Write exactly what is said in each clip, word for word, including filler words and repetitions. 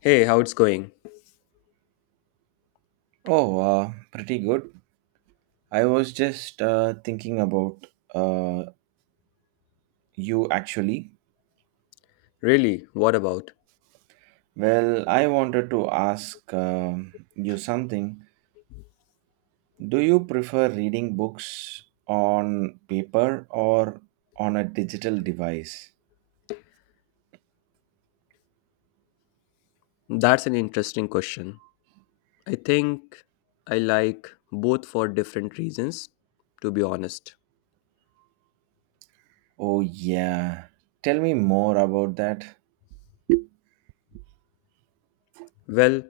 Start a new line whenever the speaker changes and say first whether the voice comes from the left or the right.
left: Hey, how it's going?
right: Oh, uh, pretty good. I was just uh, thinking about uh, you actually.
left: Really, what about?
right: Well, I wanted to ask um you something. Do you prefer reading books on paper or on a digital device?
left: That's an interesting question. I think I like both for different reasons, to be honest.
right: Oh, yeah. Tell me more about that.
left: Well,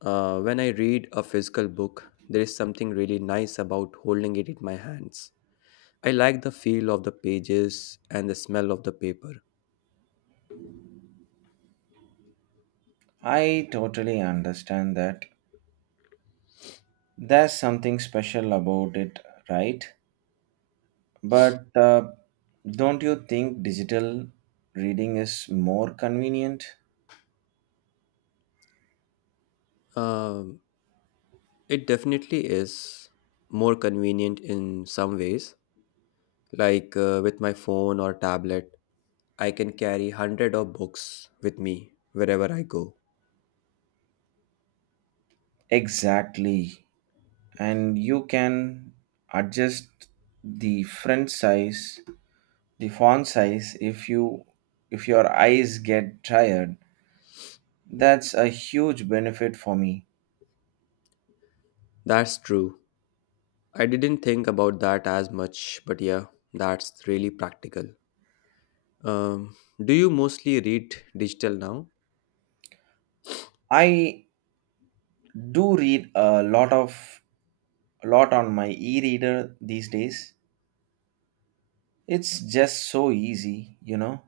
left: uh, when I read a physical book, there is something really nice about holding it in my hands. I like the feel of the pages and the smell of the paper.
right: I totally understand that. There's something special about it, right? But uh, don't you think digital reading is more convenient?
left: Um, it definitely is more convenient in some ways, like uh, with my phone or tablet. I can carry hundred of books with me wherever I go.
right: Exactly. And you can adjust the font size, the font size if you if your eyes get tired. That's a huge benefit for me.
left: That's true. I didn't think about that as much, but yeah, that's really practical. Um, do you mostly read digital now?
right: I do read a lot of a lot on my e-reader these days. It's just so easy, you know.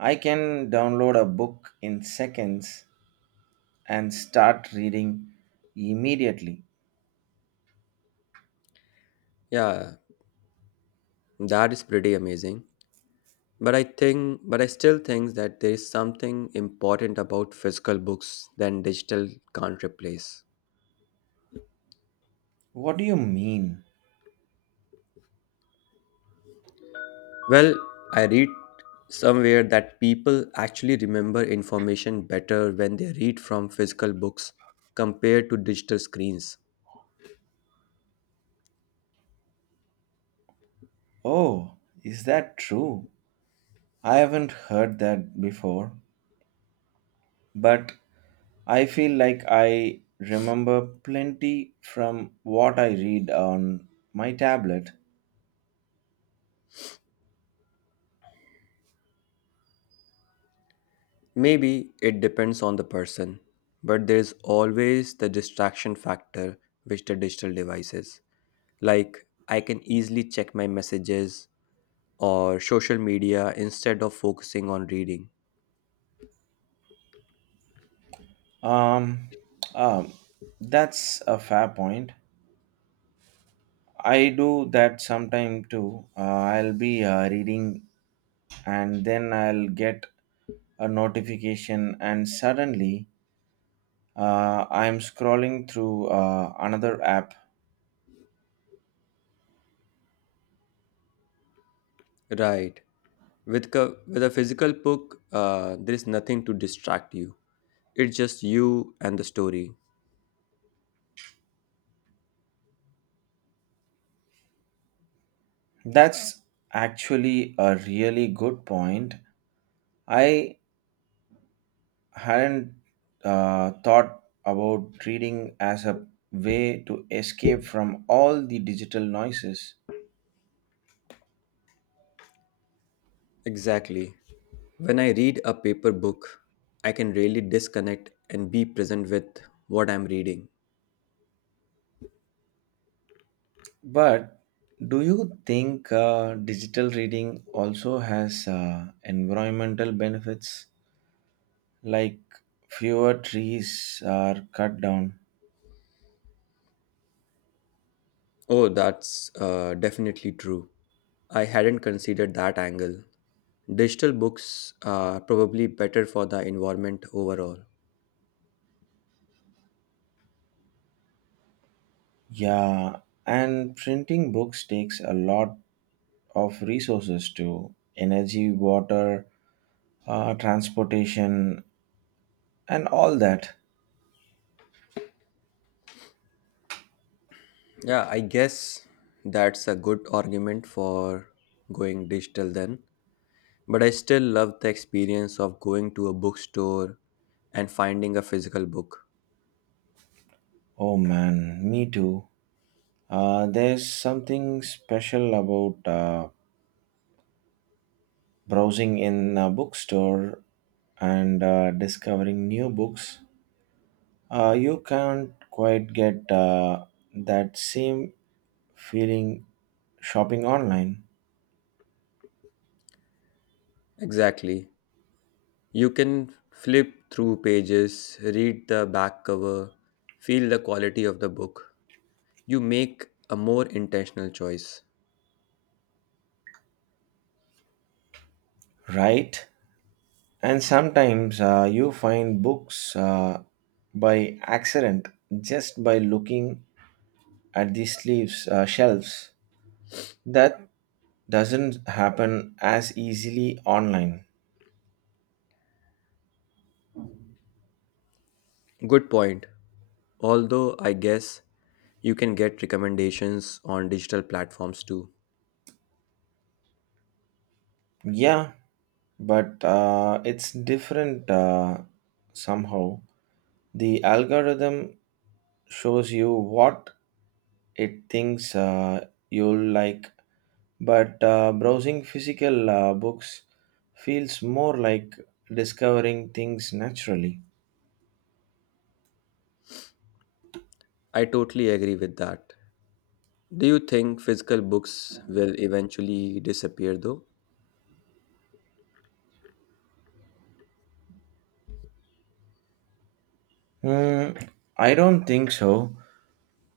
right: I can download a book in seconds and start reading immediately.
left: Yeah, that is pretty amazing. But I think, but I still think that there is something important about physical books that digital can't replace.
right: What do you mean?
left: Well, I read somewhere that people actually remember information better when they read from physical books compared to digital screens.
right: Oh, is that true? I haven't heard that before, but I feel like I remember plenty from what I read on my tablet.
left: Maybe it depends on the person, but there's always the distraction factor which the digital devices. Like I can easily check my messages or social media instead of focusing on reading.
right: Um, um, that's a fair point. I do that sometime too. Uh, I'll be uh, reading and then I'll get a notification, and suddenly uh, I'm scrolling through uh, another app.
left: Right. With co- with a physical book, uh, there is nothing to distract you. It's just you and the story.
right: That's actually a really good point. I hadn't uh, thought about reading as a way to escape from all the digital noises.
left: Exactly. When I read a paper book, I can really disconnect and be present with what I'm reading.
right: But do you think uh, digital reading also has uh, environmental benefits, like fewer trees are cut down.
left: Oh, that's uh, definitely true. I hadn't considered that angle. Digital books are probably better for the environment overall.
right: Yeah, and printing books takes a lot of resources too, energy, water, uh, transportation, and all that.
left: Yeah, I guess that's a good argument for going digital then. But I still love the experience of going to a bookstore and finding a physical book.
right: Oh man, me too. Uh, there's something special about uh, browsing in a bookstore and uh, discovering new books. Uh, you can't quite get uh, that same feeling shopping online,
left: Exactly. You can flip through pages, read the back cover, feel the quality of the book. You make a more intentional choice.
right: right? And sometimes uh, you find books uh, by accident just by looking at the sleeves, uh, shelves. That doesn't happen as easily online.
left: Good point. Although I guess you can get recommendations on digital platforms too.
right: Yeah, but uh, it's different uh, somehow. The algorithm shows you what it thinks uh, you'll like, but uh, browsing physical uh, books feels more like discovering things naturally.
left: I totally agree with that. Do you think physical books will eventually disappear though?
right: Hmm, I don't think so.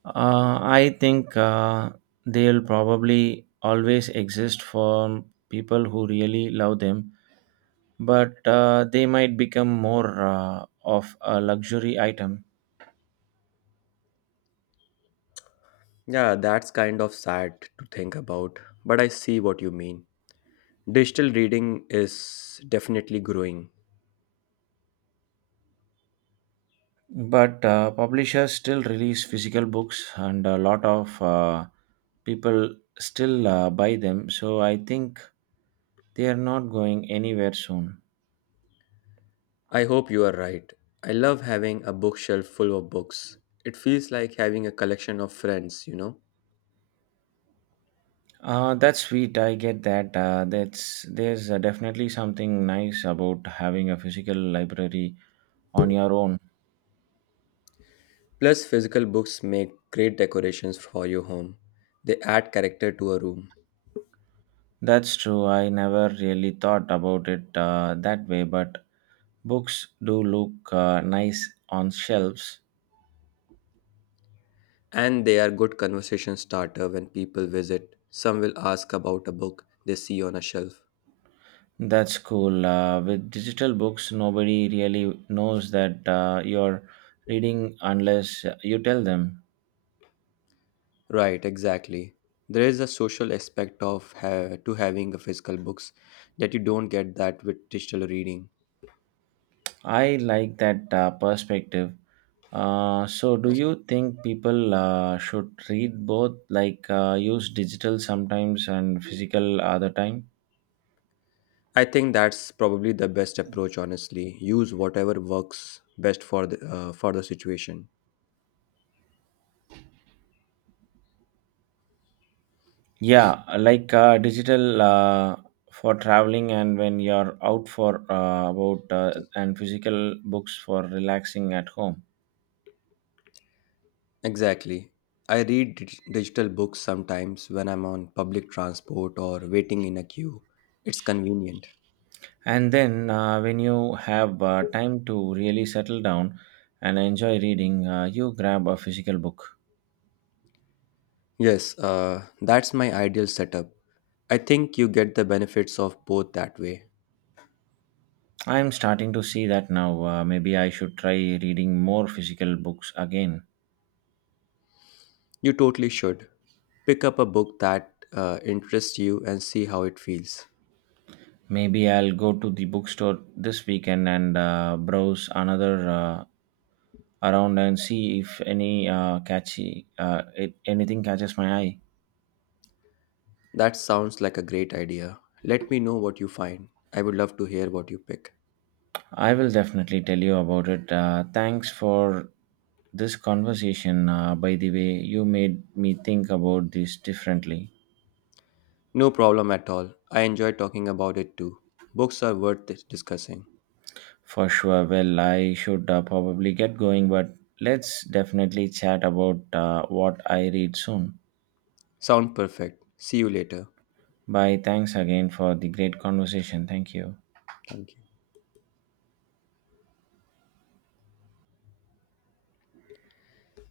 right: Uh, I think uh, they'll probably always exist for people who really love them, but uh, they might become more uh, of a luxury item.
left: Yeah, that's kind of sad to think about, but I see what you mean. Digital reading is definitely growing.
right: But uh, publishers still release physical books, and a lot of uh, people still uh, buy them. So I think they are not going anywhere soon.
left: I hope you are right. I love having a bookshelf full of books. It feels like having a collection of friends, you know.
right: Uh, that's sweet. I get that. Uh, that's There's uh, definitely something nice about having a physical library on your own.
left: Plus, physical books make great decorations for your home. They add character to a room.
right: That's true. I never really thought about it uh, that way, but books do look uh, nice on shelves.
left: And they are good conversation starter when people visit. Some will ask about a book they see on a shelf.
right: That's cool. Uh, with digital books, nobody really knows that uh, you're reading unless you tell them.
left: Right, exactly. There is a social aspect of ha- to having a physical books that you don't get that with digital reading.
right: I like that uh, perspective. Uh, so, do you think people uh, should read both, like uh, use digital sometimes and physical other time?
left: I think that's probably the best approach, honestly. Use whatever works best for the, uh, for the situation.
right: Yeah, like uh, digital uh, for traveling and when you're out for uh, about uh, and physical books for relaxing at home.
left: Exactly. I read dig- digital books sometimes when I'm on public transport or waiting in a queue. It's convenient.
right: And then uh, when you have uh, time to really settle down and enjoy reading, uh, you grab a physical book.
left: Yes, uh, that's my ideal setup. I think you get the benefits of both that way.
right: I'm starting to see that now. Uh, maybe I should try reading more physical books again.
left: You totally should. Pick up a book that uh, interests you and see how it feels.
right: Maybe I'll go to the bookstore this weekend and uh, browse another uh, around and see if any uh, catchy uh, it, anything catches my eye.
left: That sounds like a great idea. Let me know what you find. I would love to hear what you pick.
right: I will definitely tell you about it. Uh, thanks for this conversation. Uh, by the way, you made me think about this differently.
left: No problem at all. I enjoy talking about it too. Books are worth dis- discussing.
right: For sure. Well, I should uh, probably get going, but let's definitely chat about uh, what I read soon.
left: Sound perfect. See you later.
right: Bye. Thanks again for the great conversation. Thank you.
left: Thank you.